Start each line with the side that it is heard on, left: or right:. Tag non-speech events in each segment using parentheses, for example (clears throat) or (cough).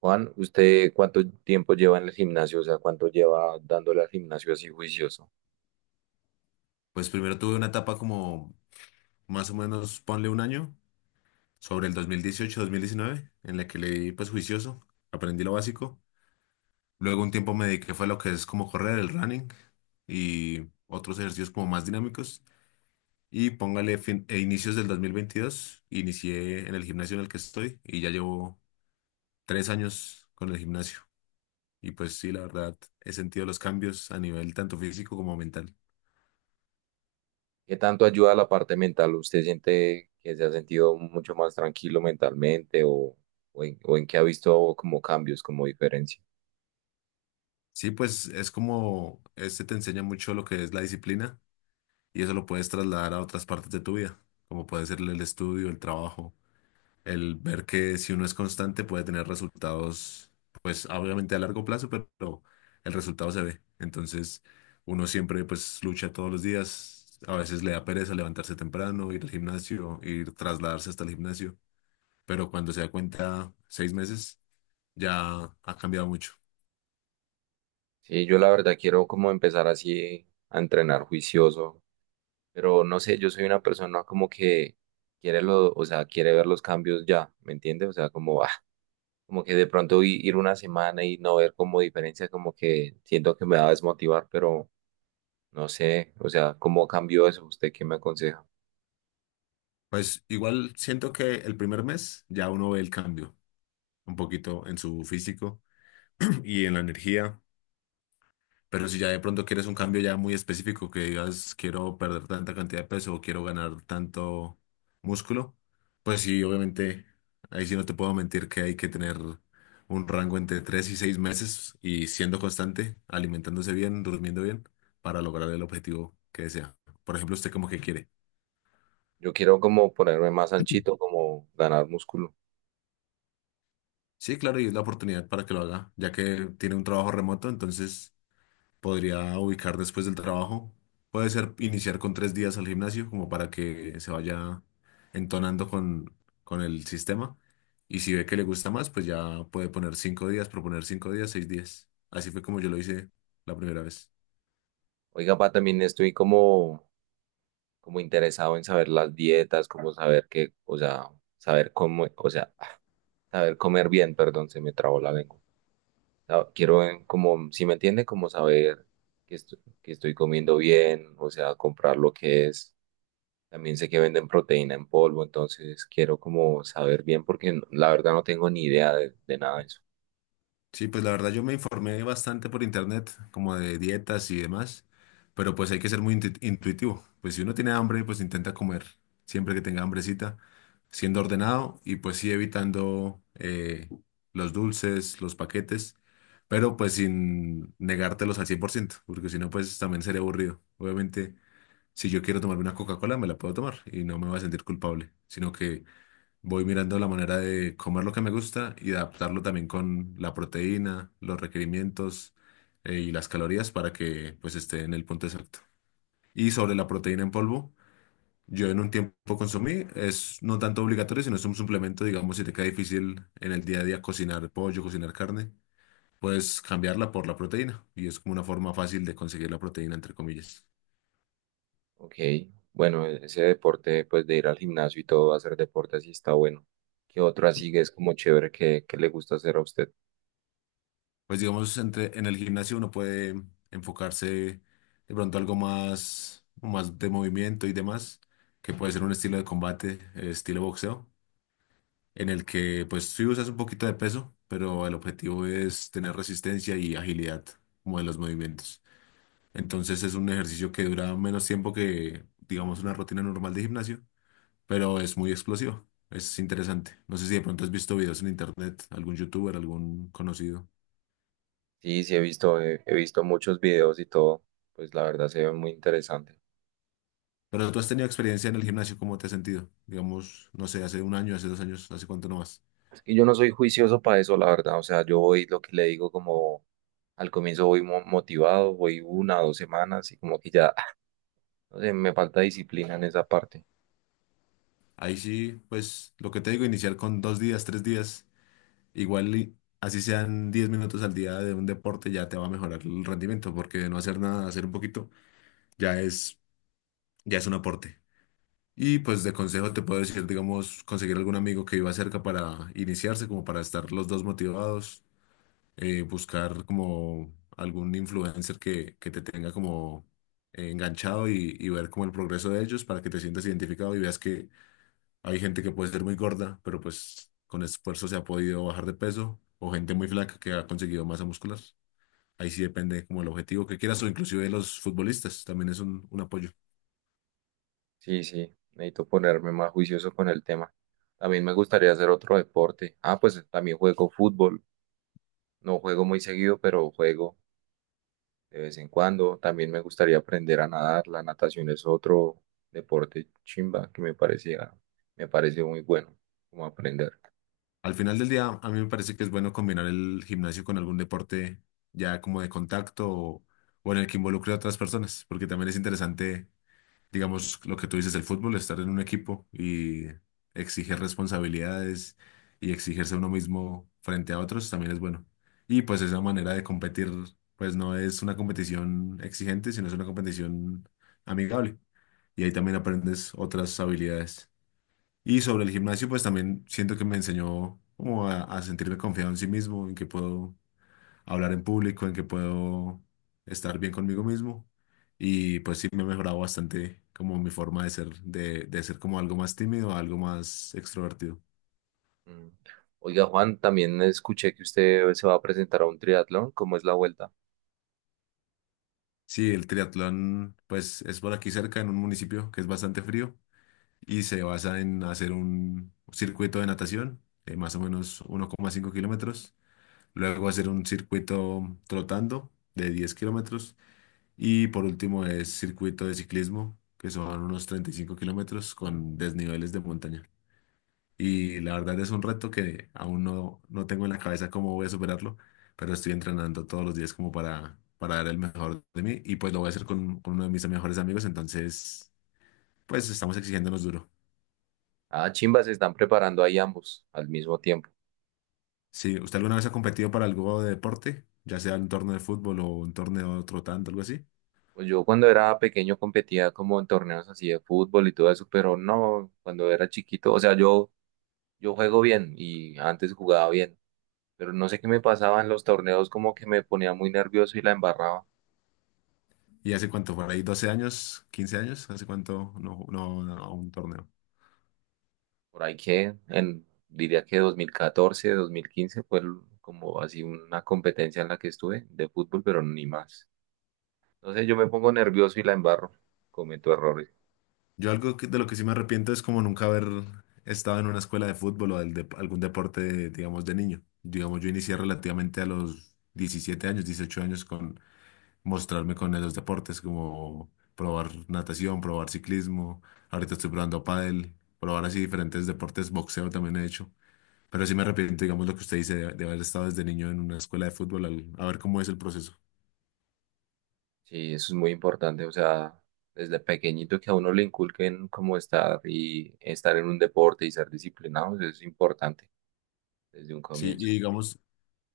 right: Juan, ¿usted cuánto tiempo lleva en el gimnasio? O sea, ¿cuánto lleva dándole al gimnasio así juicioso?
left: Pues primero tuve una etapa como más o menos, ponle un año, sobre el 2018 mil diecinueve, en la que leí pues juicioso, aprendí lo básico. Luego un tiempo me dediqué fue a lo que es como correr, el running y otros ejercicios como más dinámicos. Y póngale fin, e inicios del 2022 inicié en el gimnasio en el que estoy y ya llevo 3 años con el gimnasio. Y pues sí, la verdad, he sentido los cambios a nivel tanto físico como mental.
right: ¿Qué tanto ayuda la parte mental? ¿Usted siente que se ha sentido mucho más tranquilo mentalmente o en qué ha visto como cambios, como diferencia?
left: Sí, pues es como, este te enseña mucho lo que es la disciplina. Y eso lo puedes trasladar a otras partes de tu vida, como puede ser el estudio, el trabajo, el ver que si uno es constante puede tener resultados, pues obviamente a largo plazo, pero el resultado se ve. Entonces, uno siempre pues lucha todos los días, a veces le da pereza levantarse temprano, ir al gimnasio, ir trasladarse hasta el gimnasio, pero cuando se da cuenta, 6 meses, ya ha cambiado mucho.
right: Sí, yo la verdad quiero como empezar así a entrenar juicioso, pero no sé, yo soy una persona como que quiere lo, o sea, quiere ver los cambios ya, ¿me entiende? O sea, como, (laughs) como que de pronto ir una semana y no ver como diferencia, como que siento que me va a desmotivar, pero no sé, o sea, ¿cómo cambió eso? ¿Usted qué me aconseja?
left: Pues igual siento que el primer mes ya uno ve el cambio un poquito en su físico (clears throat) y en la energía. Pero si ya de pronto quieres un cambio ya muy específico, que digas quiero perder tanta cantidad de peso o quiero ganar tanto músculo, pues sí, obviamente, ahí sí no te puedo mentir que hay que tener un rango entre 3 y 6 meses y siendo constante, alimentándose bien, durmiendo bien, para lograr el objetivo que desea. Por ejemplo, usted como que quiere.
right: Yo quiero como ponerme más anchito, como ganar músculo.
left: Sí, claro, y es la oportunidad para que lo haga, ya que tiene un trabajo remoto, entonces podría ubicar después del trabajo. Puede ser iniciar con 3 días al gimnasio, como para que se vaya entonando con el sistema. Y si ve que le gusta más, pues ya puede poner 5 días, proponer 5 días, 6 días. Así fue como yo lo hice la primera vez.
right: Oiga, pa, también estoy como, como interesado en saber las dietas, como saber qué, o sea, saber cómo, o sea, saber comer bien, perdón, se me trabó la lengua. Quiero como, si me entiende, como saber que, que estoy comiendo bien, o sea, comprar lo que es. También sé que venden proteína en polvo, entonces quiero como saber bien porque la verdad no tengo ni idea de nada de eso.
left: Sí, pues la verdad yo me informé bastante por internet, como de dietas y demás, pero pues hay que ser muy intuitivo. Pues si uno tiene hambre, pues intenta comer siempre que tenga hambrecita, siendo ordenado y pues sí evitando los dulces, los paquetes, pero pues sin negártelos al 100%, porque si no, pues también sería aburrido. Obviamente, si yo quiero tomarme una Coca-Cola, me la puedo tomar y no me voy a sentir culpable, sino que voy mirando la manera de comer lo que me gusta y de adaptarlo también con la proteína, los requerimientos y las calorías para que pues esté en el punto exacto. Y sobre la proteína en polvo, yo en un tiempo consumí, es no tanto obligatorio, sino es un suplemento, digamos, si te queda difícil en el día a día cocinar pollo, cocinar carne, puedes cambiarla por la proteína y es como una forma fácil de conseguir la proteína, entre comillas.
right: Ok, bueno, ese deporte pues de ir al gimnasio y todo, hacer deporte así está bueno. ¿Qué otro así que es como chévere que le gusta hacer a usted?
left: Pues digamos, en el gimnasio uno puede enfocarse de pronto algo más de movimiento y demás, que puede ser un estilo de combate, estilo boxeo, en el que pues sí usas un poquito de peso, pero el objetivo es tener resistencia y agilidad como de los movimientos. Entonces es un ejercicio que dura menos tiempo que, digamos, una rutina normal de gimnasio, pero es muy explosivo. Es interesante. No sé si de pronto has visto videos en internet, algún youtuber, algún conocido.
right: Sí, sí, he visto muchos videos y todo, pues la verdad se ve muy interesante.
left: Pero tú has tenido experiencia en el gimnasio, ¿cómo te has sentido? Digamos, no sé, hace un año, hace dos años, hace cuánto nomás.
right: Es que yo no soy juicioso para eso, la verdad, o sea, yo voy lo que le digo como al comienzo voy motivado, voy una o dos semanas y como que ya, (laughs) no sé, me falta disciplina en esa parte.
left: Ahí sí, pues lo que te digo, iniciar con 2 días, 3 días, igual y así sean 10 minutos al día de un deporte, ya te va a mejorar el rendimiento, porque de no hacer nada, hacer un poquito, ya es, ya es un aporte. Y pues de consejo te puedo decir, digamos, conseguir algún amigo que viva cerca para iniciarse, como para estar los dos motivados, buscar como algún influencer que te tenga como enganchado y ver como el progreso de ellos para que te sientas identificado y veas que hay gente que puede ser muy gorda, pero pues con esfuerzo se ha podido bajar de peso, o gente muy flaca que ha conseguido masa muscular. Ahí sí depende como el objetivo que quieras o inclusive de los futbolistas, también es un apoyo.
right: Sí, sí, necesito ponerme más juicioso con el tema. También me gustaría hacer otro deporte. Ah, pues también juego fútbol. No juego muy seguido, pero juego de vez en cuando. También me gustaría aprender a nadar. La natación es otro deporte chimba que me parecía, me parece muy bueno como aprender.
left: Al final del día, a mí me parece que es bueno combinar el gimnasio con algún deporte ya como de contacto o en el que involucre a otras personas, porque también es interesante, digamos, lo que tú dices, el fútbol, estar en un equipo y exigir responsabilidades y exigirse a uno mismo frente a otros también es bueno. Y pues esa manera de competir, pues no es una competición exigente, sino es una competición amigable. Y ahí también aprendes otras habilidades. Y sobre el gimnasio, pues también siento que me enseñó como a sentirme confiado en sí mismo, en que puedo hablar en público, en que puedo estar bien conmigo mismo. Y pues sí me he mejorado bastante como mi forma de ser, de ser como algo más tímido, a algo más extrovertido.
right: Mm. Oiga, Juan, también escuché que usted se va a presentar a un triatlón. ¿Cómo es la vuelta?
left: Sí, el triatlón pues es por aquí cerca en un municipio que es bastante frío y se basa en hacer un circuito de natación de más o menos 1,5 kilómetros, luego hacer un circuito trotando de 10 kilómetros. Y por último es circuito de ciclismo, que son unos 35 kilómetros con desniveles de montaña. Y la verdad es un reto que aún no tengo en la cabeza cómo voy a superarlo, pero estoy entrenando todos los días como para dar el mejor de mí. Y pues lo voy a hacer con uno de mis mejores amigos, entonces pues estamos exigiéndonos duro.
right: Ah, chimba, se están preparando ahí ambos al mismo tiempo.
left: Si usted alguna vez ha competido para algo de deporte, ya sea un torneo de fútbol o un torneo trotando, algo así.
right: Pues yo cuando era pequeño competía como en torneos así de fútbol y todo eso, pero no, cuando era chiquito, o sea, yo juego bien y antes jugaba bien, pero no sé qué me pasaba en los torneos, como que me ponía muy nervioso y la embarraba.
left: ¿Y hace cuánto? ¿Por ahí 12 años? ¿15 años? ¿Hace cuánto no a un torneo?
right: Por ahí que, en, diría que 2014, 2015 fue como así una competencia en la que estuve de fútbol, pero ni más. Entonces yo me pongo nervioso y la embarro, cometo errores.
left: Yo algo de lo que sí me arrepiento es como nunca haber estado en una escuela de fútbol o del algún deporte, digamos, de niño. Digamos, yo inicié relativamente a los 17 años, 18 años con mostrarme con los deportes, como probar natación, probar ciclismo. Ahorita estoy probando pádel, probar así diferentes deportes, boxeo también he hecho. Pero sí me arrepiento, digamos, lo que usted dice de haber estado desde niño en una escuela de fútbol, a ver cómo es el proceso.
right: Sí, eso es muy importante, o sea, desde pequeñito que a uno le inculquen cómo estar y estar en un deporte y ser disciplinados es importante desde un
left: Sí, y
right: comienzo.
left: digamos,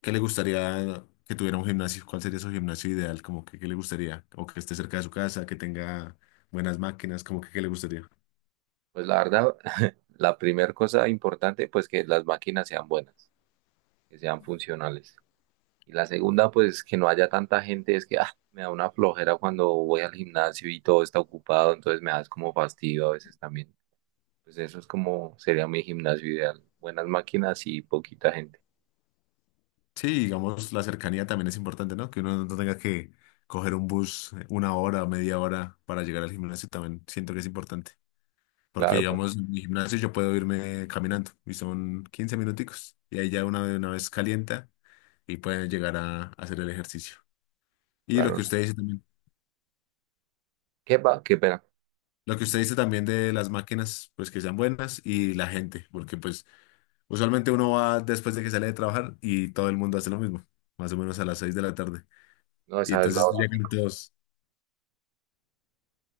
left: ¿qué le gustaría que tuviera un gimnasio? ¿Cuál sería su gimnasio ideal? Como que, ¿qué le gustaría? O que esté cerca de su casa, que tenga buenas máquinas, como que, ¿qué le gustaría?
right: Pues la verdad, (laughs) la primera cosa importante, pues que las máquinas sean buenas, que sean funcionales. Y la segunda, pues que no haya tanta gente, es que ah, me da una flojera cuando voy al gimnasio y todo está ocupado, entonces me da es como fastidio a veces también. Pues eso es como sería mi gimnasio ideal, buenas máquinas y poquita gente.
left: Sí, digamos, la cercanía también es importante, ¿no? Que uno no tenga que coger un bus una hora, media hora para llegar al gimnasio, también siento que es importante. Porque,
right: Claro,
left: digamos, en mi gimnasio yo puedo irme caminando y son 15 minuticos y ahí ya una vez calienta y puede llegar a hacer el ejercicio. Y lo
right: claro.
left: que
right: ¿No?
left: usted dice también
right: ¿Qué va? Qué pena.
left: Lo que usted dice también de las máquinas, pues que sean buenas y la gente, porque pues usualmente uno va después de que sale de trabajar y todo el mundo hace lo mismo, más o menos a las 6 de la tarde.
right: No,
left: Y
right: esa es la
left: entonces
right: hora.
left: llegan todos,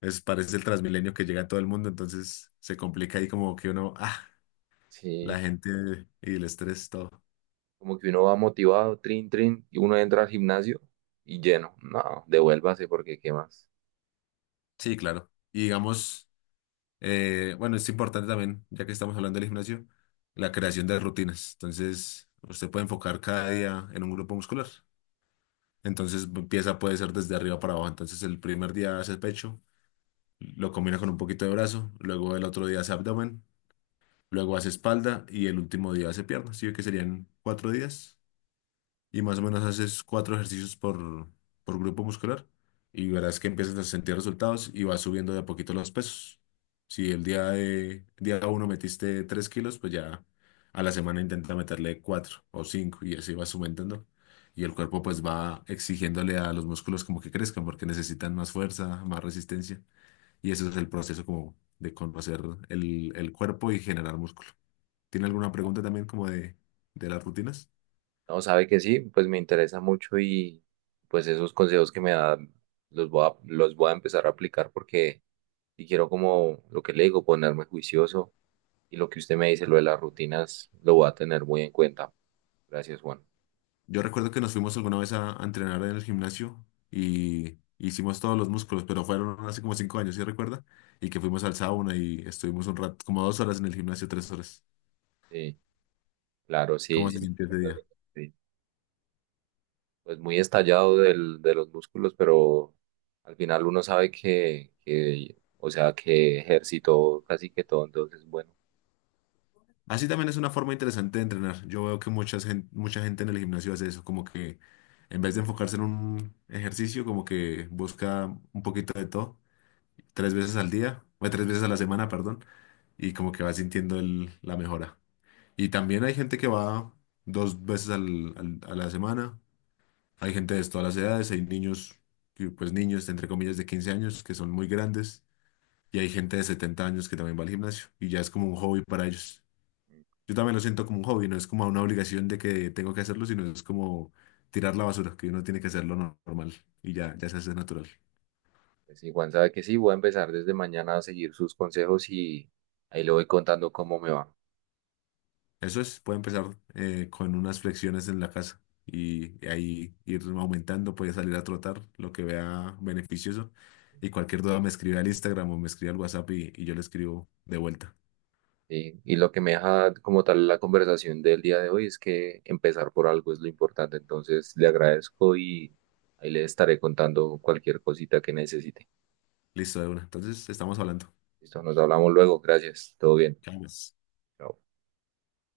left: es, parece el Transmilenio que llega todo el mundo, entonces se complica ahí como que uno, la
right: Sí,
left: gente y el estrés, todo.
right: como que uno va motivado, trin, trin, y uno entra al gimnasio y lleno. No, devuélvase porque qué más.
left: Sí, claro. Y digamos, bueno, es importante también, ya que estamos hablando del gimnasio, la creación de rutinas. Entonces, usted puede enfocar cada día en un grupo muscular. Entonces empieza, puede ser desde arriba para abajo. Entonces el primer día hace pecho, lo combina con un poquito de brazo, luego el otro día hace abdomen, luego hace espalda y el último día hace piernas. Sí, que serían 4 días y más o menos haces cuatro ejercicios por grupo muscular y verás que empiezas a sentir resultados y vas subiendo de a poquito los pesos. Si el día día uno metiste 3 kilos, pues ya a la semana intenta meterle cuatro o cinco y así vas aumentando. Y el cuerpo pues va exigiéndole a los músculos como que crezcan porque necesitan más fuerza, más resistencia. Y eso es el proceso como de conocer el cuerpo y generar músculo. ¿Tiene alguna pregunta también como de las rutinas?
right: No, sabe que sí, pues me interesa mucho y pues esos consejos que me da los voy a empezar a aplicar porque si quiero como lo que le digo, ponerme juicioso y lo que usted me dice, lo de las rutinas, lo voy a tener muy en cuenta. Gracias, Juan.
left: Yo recuerdo que nos fuimos alguna vez a entrenar en el gimnasio y hicimos todos los músculos, pero fueron hace como 5 años, ¿sí recuerda? Y que fuimos al sauna y estuvimos un rato, como 2 horas en el gimnasio, 3 horas.
right: Sí, claro,
left: ¿Cómo
right: sí.
left: se
right: Sí.
left: sintió ese día?
right: Sí. Pues muy estallado de los músculos, pero al final uno sabe que, o sea, que ejercitó casi que todo, entonces, bueno,
left: Así también es una forma interesante de entrenar. Yo veo que mucha gente en el gimnasio hace eso, como que en vez de enfocarse en un ejercicio, como que busca un poquito de todo, tres veces al día, o tres veces a la semana, perdón, y como que va sintiendo la mejora. Y también hay gente que va dos veces a la semana. Hay gente de todas las edades. Hay niños, que, pues niños, entre comillas, de 15 años que son muy grandes. Y hay gente de 70 años que también va al gimnasio. Y ya es como un hobby para ellos. Yo también lo siento como un hobby. No es como una obligación de que tengo que hacerlo, sino es como tirar la basura, que uno tiene que hacerlo normal. Y ya, ya se hace natural.
right: pues sí, Juan, sabe que sí, voy a empezar desde mañana a seguir sus consejos y ahí le voy contando cómo me va.
left: Eso es, puede empezar con unas flexiones en la casa y ahí ir aumentando, puede salir a trotar, lo que vea beneficioso. Y cualquier duda me escribe al Instagram o me escribe al WhatsApp y yo le escribo de vuelta.
right: ¿Sí? Y lo que me deja como tal la conversación del día de hoy es que empezar por algo es lo importante, entonces le agradezco y ahí le estaré contando cualquier cosita que necesite.
left: Listo, de una. Entonces, estamos hablando.
right: Listo, nos hablamos luego, gracias, todo bien.
left: Chao, pues.
right: Chao.